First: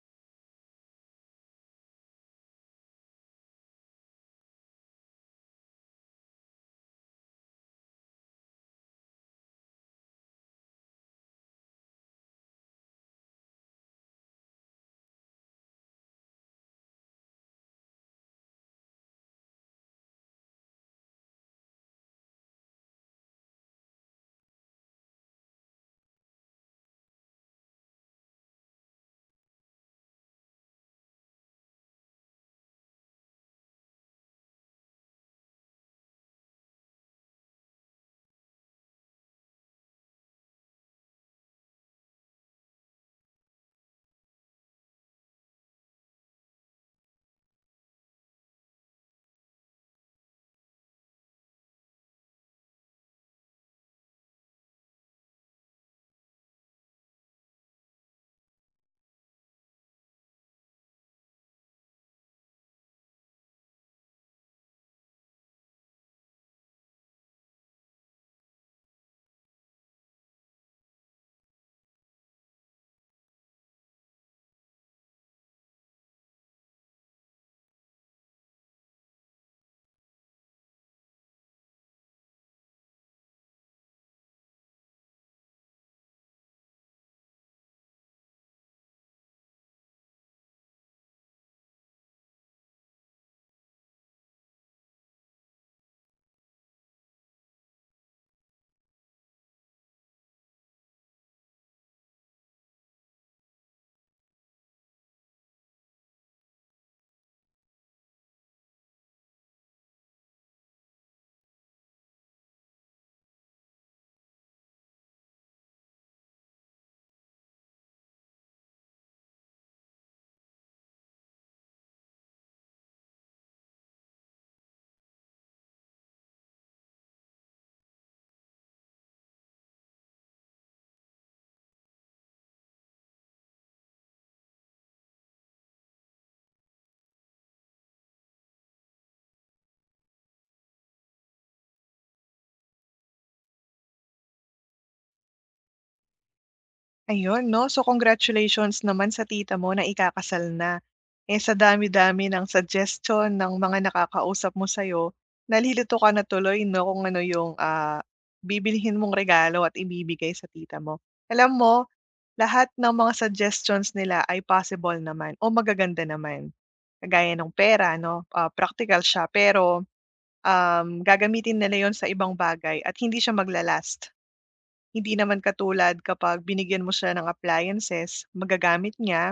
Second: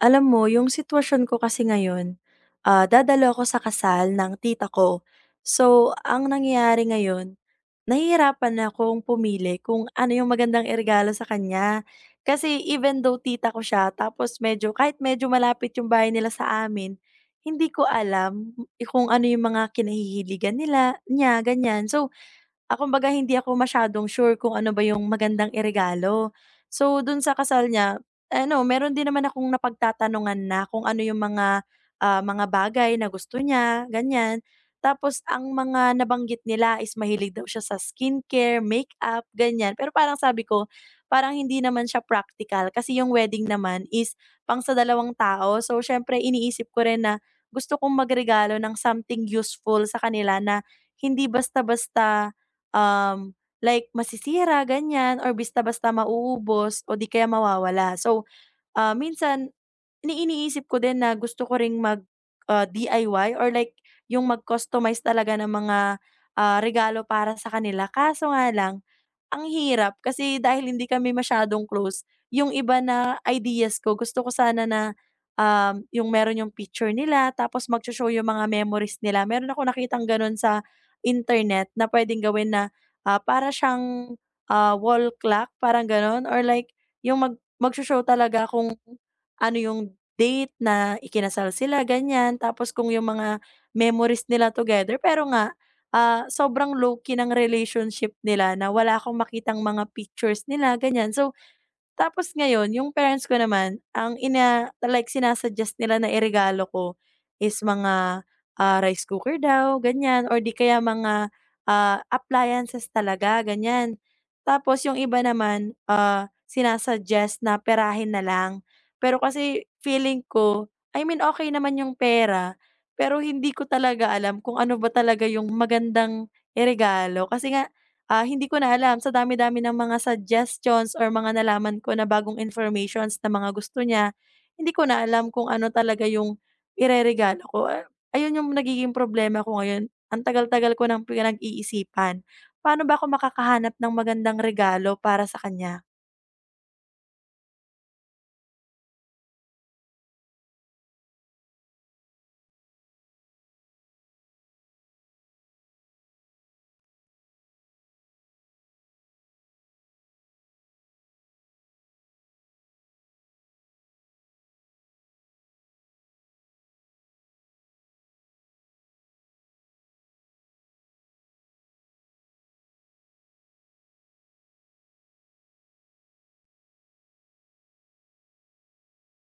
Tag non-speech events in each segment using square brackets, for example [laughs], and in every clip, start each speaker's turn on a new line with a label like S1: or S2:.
S1: Alam mo, yung sitwasyon ko kasi ngayon, dadalo ako sa kasal ng tita ko. So, ang nangyayari ngayon, nahihirapan na akong pumili kung ano yung magandang iregalo sa kanya. Kasi even though tita ko siya, tapos medyo, kahit medyo malapit yung bahay nila sa amin, hindi ko alam kung ano yung mga kinahihiligan nila, niya, ganyan. So, kumbaga hindi ako masyadong sure kung ano ba yung magandang iregalo. So, dun sa kasal niya, ano, meron din naman akong napagtatanungan na kung ano yung mga, mga bagay na gusto niya, ganyan. Tapos ang mga nabanggit nila is mahilig daw siya sa skincare, makeup, ganyan. Pero parang sabi ko, parang hindi naman siya practical kasi yung wedding naman is pang sa dalawang tao. So, syempre iniisip ko rin na gusto kong magregalo ng something useful sa kanila na hindi basta-basta um, like masisira ganyan or basta basta mauubos o di kaya mawawala. So, minsan iniisip ko din na gusto ko ring mag, DIY or like yung mag-customize talaga ng mga, regalo para sa kanila kaso nga lang ang hirap kasi dahil hindi kami masyadong close, yung iba na ideas ko gusto ko sana na, yung meron yung picture nila tapos magso-show yung mga memories nila. Meron akong nakitang gano'n sa internet na puwedeng gawin na, para siyang, wall clock parang gano'n or like yung mag magso-show talaga kung ano yung date na ikinasal sila, ganyan. Tapos kung yung mga memories nila together pero nga sobrang low-key ng relationship nila na wala akong makitang mga pictures nila, ganyan. So, tapos ngayon yung parents ko naman ang ina like sina-suggest nila na iregalo ko is mga, rice cooker daw ganyan or di kaya mga, appliances talaga ganyan. Tapos yung iba naman, sina-suggest na perahin na lang. Pero kasi feeling ko, I mean okay naman yung pera, pero hindi ko talaga alam kung ano ba talaga yung magandang iregalo kasi nga. Hindi ko na alam sa dami-dami ng mga suggestions or mga nalaman ko na bagong informations na mga gusto niya, hindi ko na alam kung ano talaga yung ireregalo ko. Ayun yung nagiging problema ko ngayon, ang tagal-tagal ko ng pinag-iisipan. Paano ba ako makakahanap ng magandang regalo para sa kanya?
S2: Ayun 'no, so congratulations naman sa tita mo na ikakasal na. Eh, sa dami-dami ng suggestion ng mga nakakausap mo sa'yo, nalilito ka na tuloy 'no kung ano yung, bibilhin mong regalo at ibibigay sa tita mo. Alam mo, lahat ng mga suggestions nila ay possible naman o magaganda naman. Kagaya ng pera 'no, praktikal siya pero, gagamitin nila yon sa ibang bagay at hindi siya maglalast. Hindi naman katulad kapag binigyan mo siya ng appliances, magagamit niya,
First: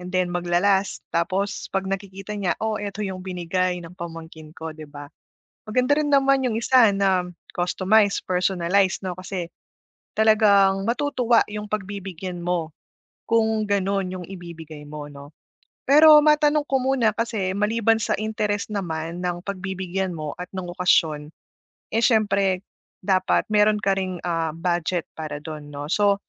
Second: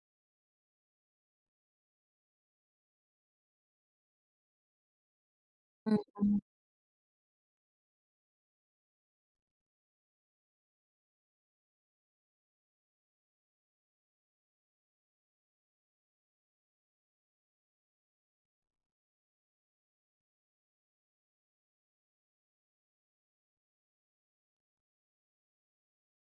S2: and then tapos 'pag nakikita niya, "Oh, eto yung binigay ng pamangkin ko," 'di ba? Maganda rin
S1: Mm.
S2: naman yung isa na customized, personalized 'no, kasi talagang matutuwa yung pagbibigyan mo kung gano'n yung ibibigay mo 'no. Pero matanong ko muna kasi maliban sa interes naman ng pagbibigyan mo at ng okasyon, eh, siyempre dapat meron ka ring, budget para do'n 'no. So,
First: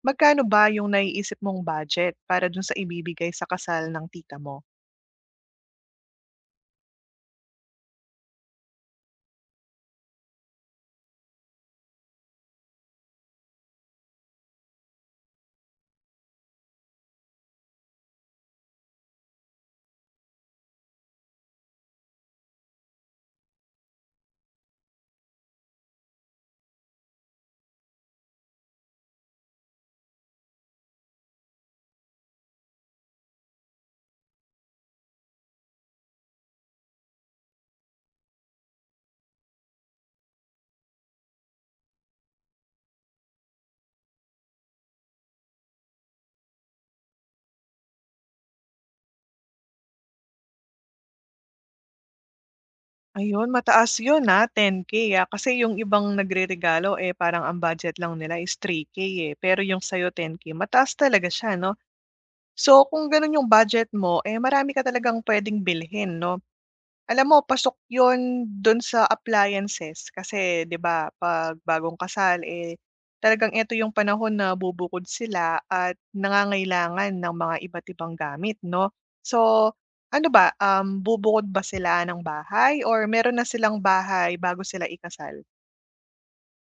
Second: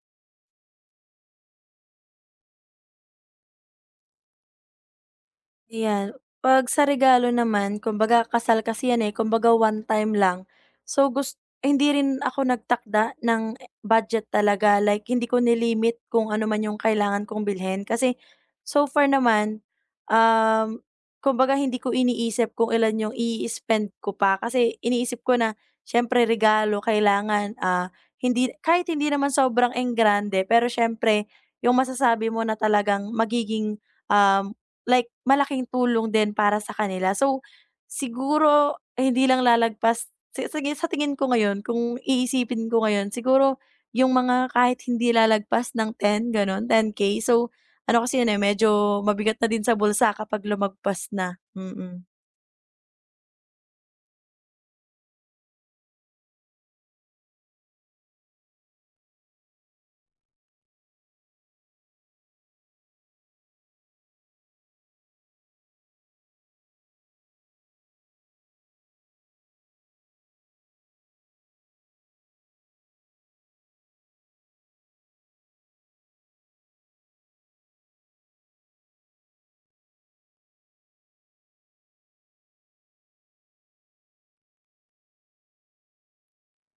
S2: magkano ba yung naiisip mong budget para dun sa ibibigay sa kasal ng tita mo?
S1: Ayan, 'pag sa regalo naman kumbaga kasal kasi 'yan, eh, kumbaga one time lang. So hindi rin ako nagtakda ng budget talaga, like hindi ko nilimit kung ano man yung kailangan kong bilhin kasi so far naman, um, kumbaga hindi ko iniisip kung ilan yung i spend ko pa kasi iniisip ko na siyempre regalo kailangan, kahit hindi naman sobrang enggrande pero siyempre yung masasabi mo na talagang magiging, like malaking tulong din para sa kanila. So, siguro eh, hindi lang lalagpas si sige sa tingin ko ngayon kung iisipin ko ngayon siguro yung mga kahit hindi lalagpas ng 10 gano'n, 10K. So, ano kasi yun, eh, medyo mabigat na din sa bulsa kapag lumagpas na,
S2: Ayun, mataas yun na 10K, ah, kasi yung ibang nagreregalo, eh, parang ang budget lang nila is 3K, eh, pero yung sa'yo 10K, mataas talaga siya 'no? So, kung gano'n yung budget mo, eh, marami ka talagang puwedeng bilhin 'no. Alam mo, pasok yon do'n sa appliances, kasi 'di ba 'pag bagong kasal, eh, talagang eto yung panahon na bubukod sila at nangangailangan ng mga iba't ibang gamit 'no. So, ano ba, bubukod ba sila ng bahay or meron na silang bahay bago sila ikasal?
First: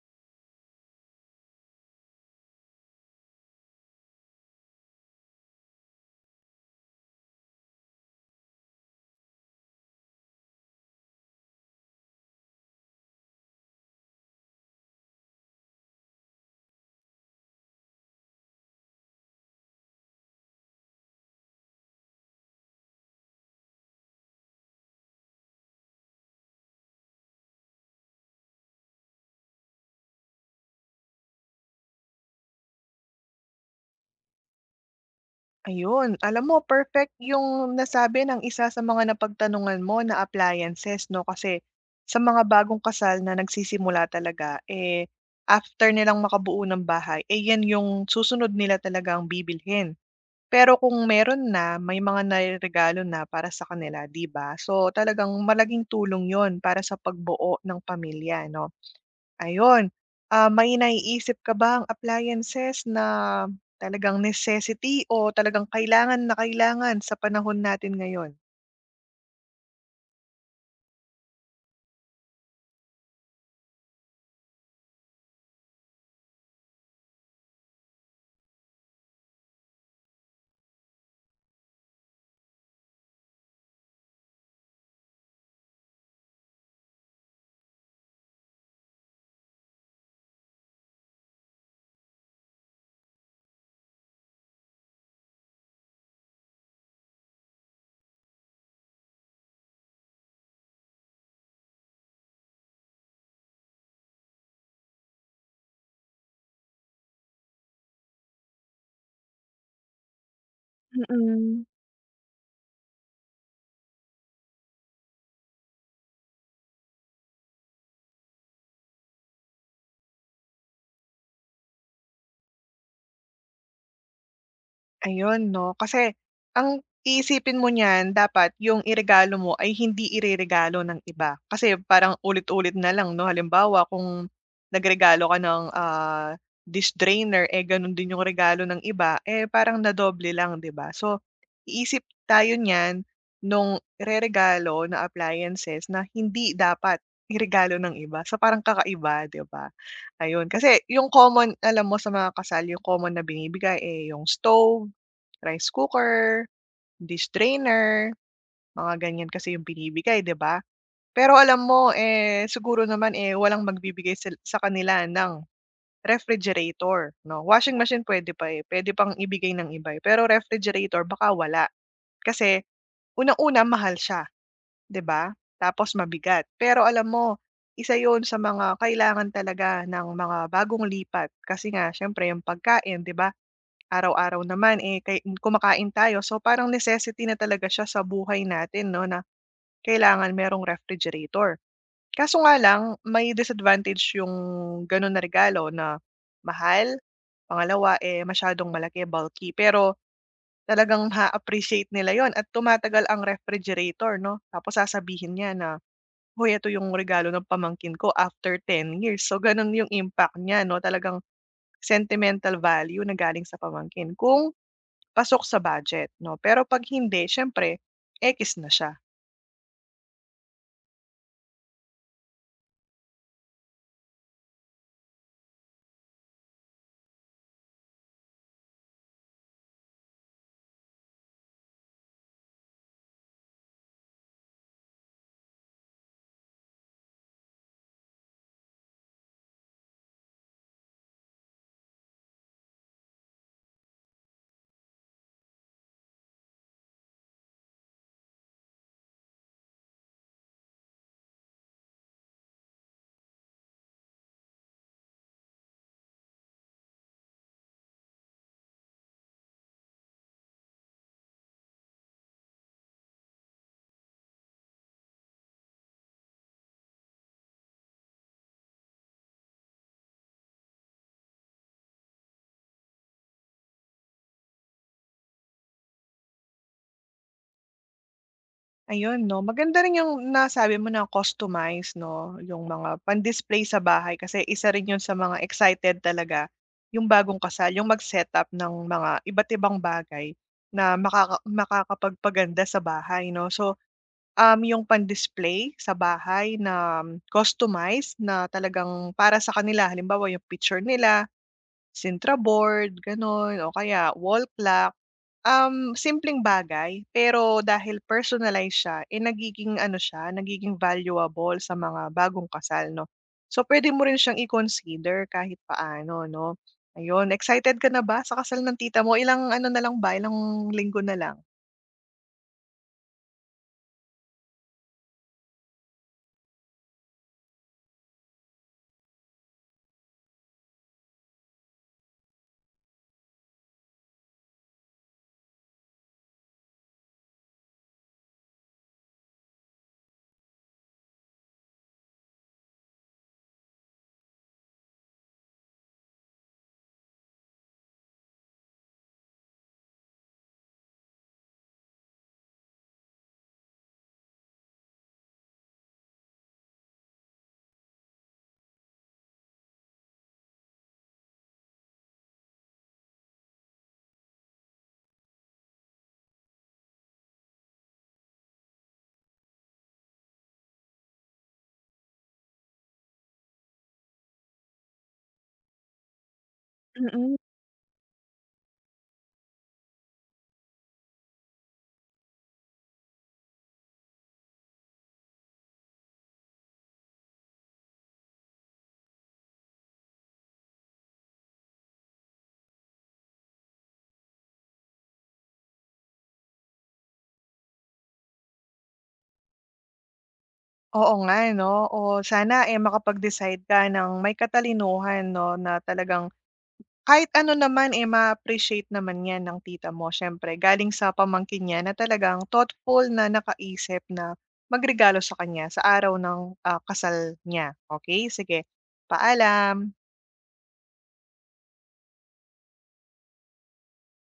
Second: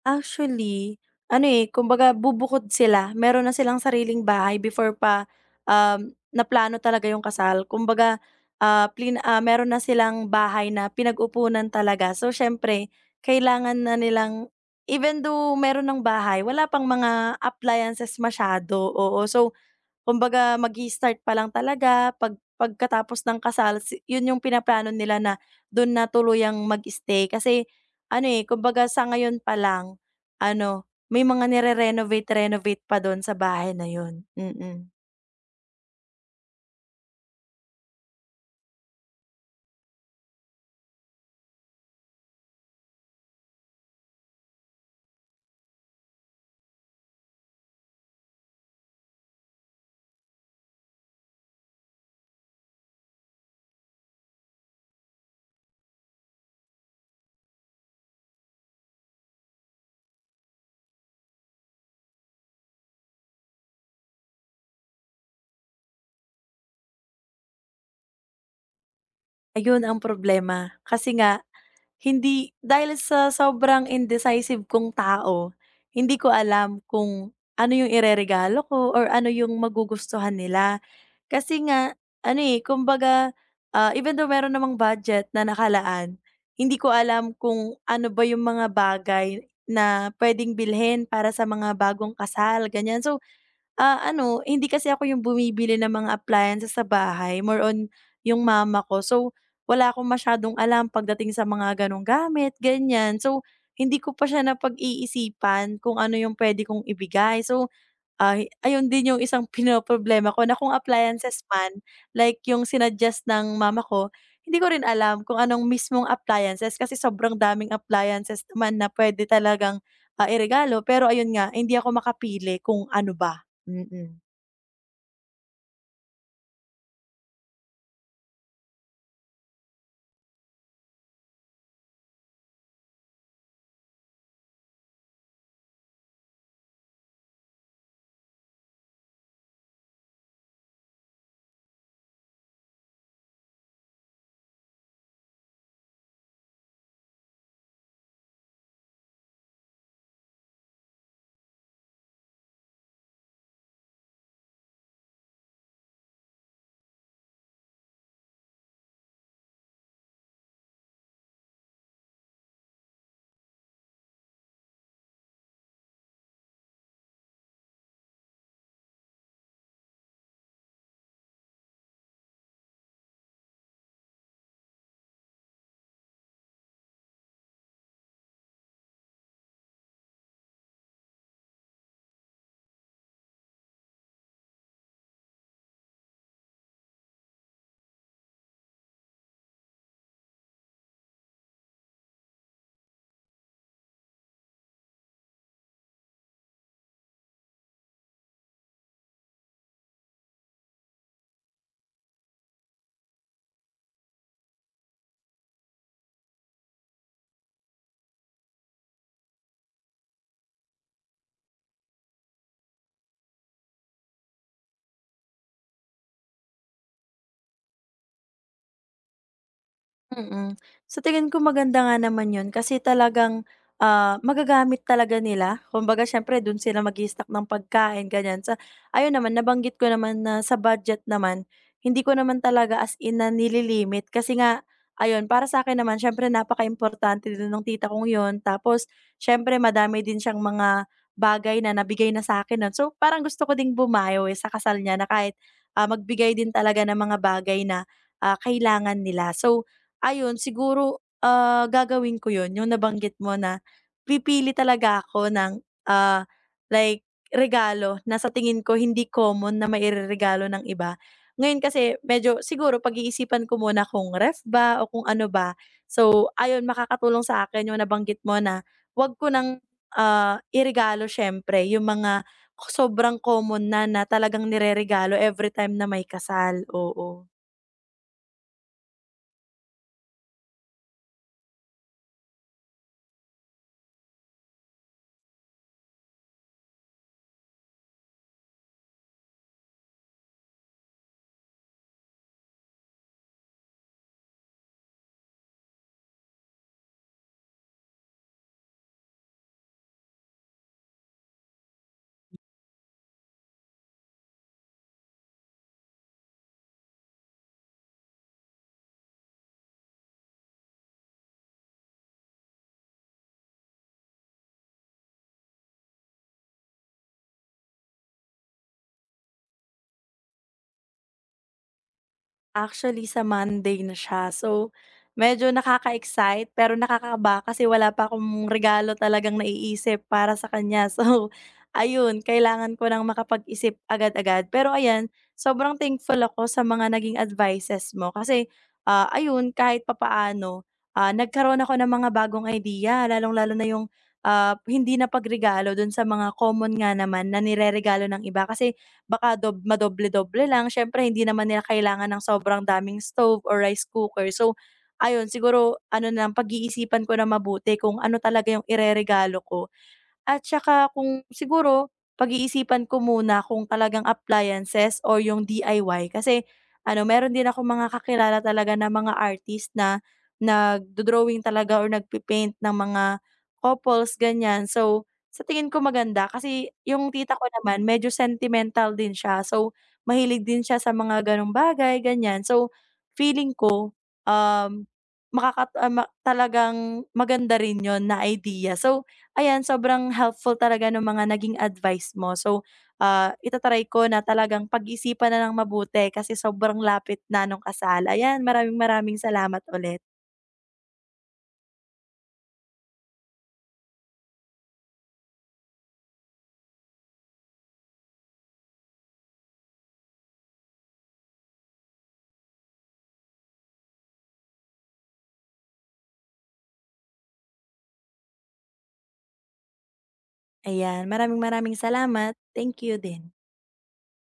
S1: Actually, ano, eh, kumbaga bubukod sila. Meron na silang sariling bahay before pa, naplano talaga yung kasal. Kumbaga, meron na silang bahay na pinag-upunan talaga. So, siyempre kailangan na nilang even though meron ng bahay, wala pang mga appliances masyado, oo. So, kumbaga mag-i-start pa lang talaga, pagkatapos ng kasal yun yung pinaplano nila na dun na tuluyang mag-stay kasi ano, eh, kumbaga sa ngayon pa lang ano, may mga nire-renovate-renovate pa dun sa bahay na yun,
S2: Ayun, alam mo, perfect yung nasabi ng isa sa mga napagtanungan mo na appliances 'no, kasi sa mga bagong kasal na nagsisimula talaga, eh, after nilang makabuo ng bahay, eh, 'yan yung susunod nila talaga ang bibilhin. Pero kung meron na, may mga nairegalo na para sa kanila, 'di ba? So, talagang malaking tulong yon para sa pagbuo ng pamilya 'no. Ayun, may naiisip ka bang appliances na talagang necessity o talagang kailangan na kailangan sa panahon natin ngayon?
S1: Ayun ang problema kasi nga, hindi dahil sa sobrang indecisive kong tao, hindi ko alam kung ano yung ireregalo ko or ano yung magugustuhan nila. Kasi nga ano, eh, kumbaga, even though meron namang budget na nakalaan, hindi ko alam kung ano ba yung mga bagay na puwedeng bilhin para sa mga bagong kasal, ganyan. So, ano, hindi kasi ako yung bumibili ng mga appliances sa bahay, more on yung mama ko. So, wala akong masyadong alam pagdating sa mga ganong gamit, ganyan. So, hindi ko pa siya napag-iisipan kung ano yung pwede kong ibigay. So, ayun din yung isang pinoproblema ko na kung appliances
S2: Mm.
S1: man, like yung sinuggest ng mama ko, hindi ko rin alam kung anong mismong appliances kasi sobrang daming appliances naman na pwede talagang, iregalo pero ayun nga hindi ako makapili kung ano ba, mm.
S2: Ayun 'no, kasi ang iisipin mo niyan, dapat yung iregalo mo ay hindi ireregalo ng iba. Kasi parang ulit-ulit na lang 'no, halimbawa kung nagregalo ka ng, dish drainer, eh, ganun din yung regalo ng iba, eh, parang nadoble lang, 'di ba? So, iisip tayo niyan nung ireregalo na appliances na hindi dapat iregalo ng iba. So, parang kakaiba, 'di ba? Ayun, kasi yung common, alam mo sa mga kasal yung common na binibigay, eh, yung stove, rice cooker, dish drainer, mga ganyan kasi yung binibigay, 'di ba? Pero alam mo, eh, siguro naman, eh, walang magbibigay sa kanila ng refrigerator, 'no? Washing machine pwede pa, eh, puwede pang ibigay ng iba, eh, pero refrigerator baka wala. Kasi unang-una mahal siya, 'di ba? Tapos mabigat. Pero alam mo, isa yon sa mga kailangan talaga ng mga bagong lipat kasi nga siyempre yung pagkain, 'di ba? Araw-araw naman, eh, kay kumakain tayo. So, parang necessity na talaga siya sa buhay natin 'no, na kailangan merong refrigerator. Kaso nga lang, may disadvantage yung gano'n na regalo, na mahal, pangalawa, eh, masyadong malaki, bulky. Pero talagang ma appreciate nila 'yon at tumatagal ang refrigerator 'no. Tapos sasabihin niya na, "Hoy, ito yung regalo ng pamangkin ko after 10 years." So, gano'n yung impact niya 'no, talagang sentimental value na galing sa pamangkin. Kung pasok sa budget 'no, pero 'pag hindi, siyempre ekis na siya.
S1: Mm. Sa tingin ko maganda nga naman 'yun kasi talagang, magagamit talaga nila. Kumbaga siyempre dun sila mag-i-stock ng pagkain ganyan sa ayun naman nabanggit ko naman na sa budget naman, hindi ko naman talaga as in na nililimit kasi nga ayun para sa'kin naman siyempre napakaimportante din nung tita kong 'yun tapos siyempre madami din siyang mga bagay na nabigay na sa'kin nun. So, parang gusto ko ding bumawi sa kasal niya na kahit, magbigay din talaga ng mga bagay na, kailangan nila. So, ayun siguro, gagawin ko 'yun, yung nabanggit mo na pipili talaga ako ng, ah, like regalo na sa tingin ko hindi common na maireregalo ng iba. Ngayon kasi medyo siguro pag-iisipan ko muna kung ref ba o kung ano ba. So ayun, makakatulong sa akin yung nabanggit mo na 'wag ko ng, iregalo siyempre yung mga sobrang common na, na talagang nireregalo every time na may kasal, oo.
S2: Ayun 'no, maganda rin yung nasabi mo na customize 'no, yung mga pan-display sa bahay, kasi isa rin yun sa mga excited talaga yung bagong kasal, yung mag-setup ng mga iba't ibang bagay na makakapagpaganda sa bahay 'no. So, yung pan-display sa bahay na customized, na talagang para sa kanila, halimbawa yung picture nila Sintra board, gano'n o kaya wall clock. Simpleng bagay pero dahil personalize siya, eh, nagiging ano siya, nagiging valuable sa mga bagong kasal 'no. So, pwede mo rin siyang i-consider kahit paano 'no. Ayun, excited ka na ba sa kasal ng tita mo? Ilang ano na lang ba, ilang linggo na lang?
S1: Actually sa Monday na siya. So, medyo nakaka-excite pero nakakakaba kasi wala pa akong regalo talagang naiisip para sa kanya. [laughs] So, ayun kailangan ko ng makapag-isip agad-agad. Pero ayan, sobrang thankful ako sa mga naging advices mo kasi, ayun kahit papaano, nagkaroon ako ng mga bagong idea lalong-lalo na yung, hindi na pagregalo dun sa mga common nga naman na nireregalo ng iba. Kasi baka dob madoble-doble lang siyempre hindi naman nila kailangan ng sobrang daming stove or rice cooker. So, ayun siguro ano na lang pag-iisipan ko na mabuti kung ano talaga yung ireregalo ko. At saka kung siguro pag-iisipan ko muna kung talagang appliances or yung DIY kasi ano meron din ako mga kakilala talaga na mga artist na nag drawing talaga or nagpi-paint ng mga couples ganyan. So, sa tingin ko maganda kasi yung tita
S2: Mm,
S1: ko naman medyo sentimental din siya. So, mahilig din siya sa mga ganong bagay ganyan. So, feeling ko, um, makakat ah, ma talagang maganda rin yon na idea. So ayan, sobrang helpful talaga ng mga naging advice mo. So, ita-try ko na talagang pag-isipan na ng mabuti kasi sobrang lapit na nung kasal. Ayan, maraming maraming salamat ulit.
S2: oo nga 'no. O sana, eh, makapag-decide ka ng may katalinuhan 'no na talagang kahit ano naman, eh, ma appreciate naman 'yan ng tita mo siyempre galing sa pamangkin niya na talagang thoughtful na nakaisip na magregalo sa kanya sa araw ng, kasal niya. Okay, sige. Paalam.
S1: Ayan, maraming maraming salamat. Thank you din.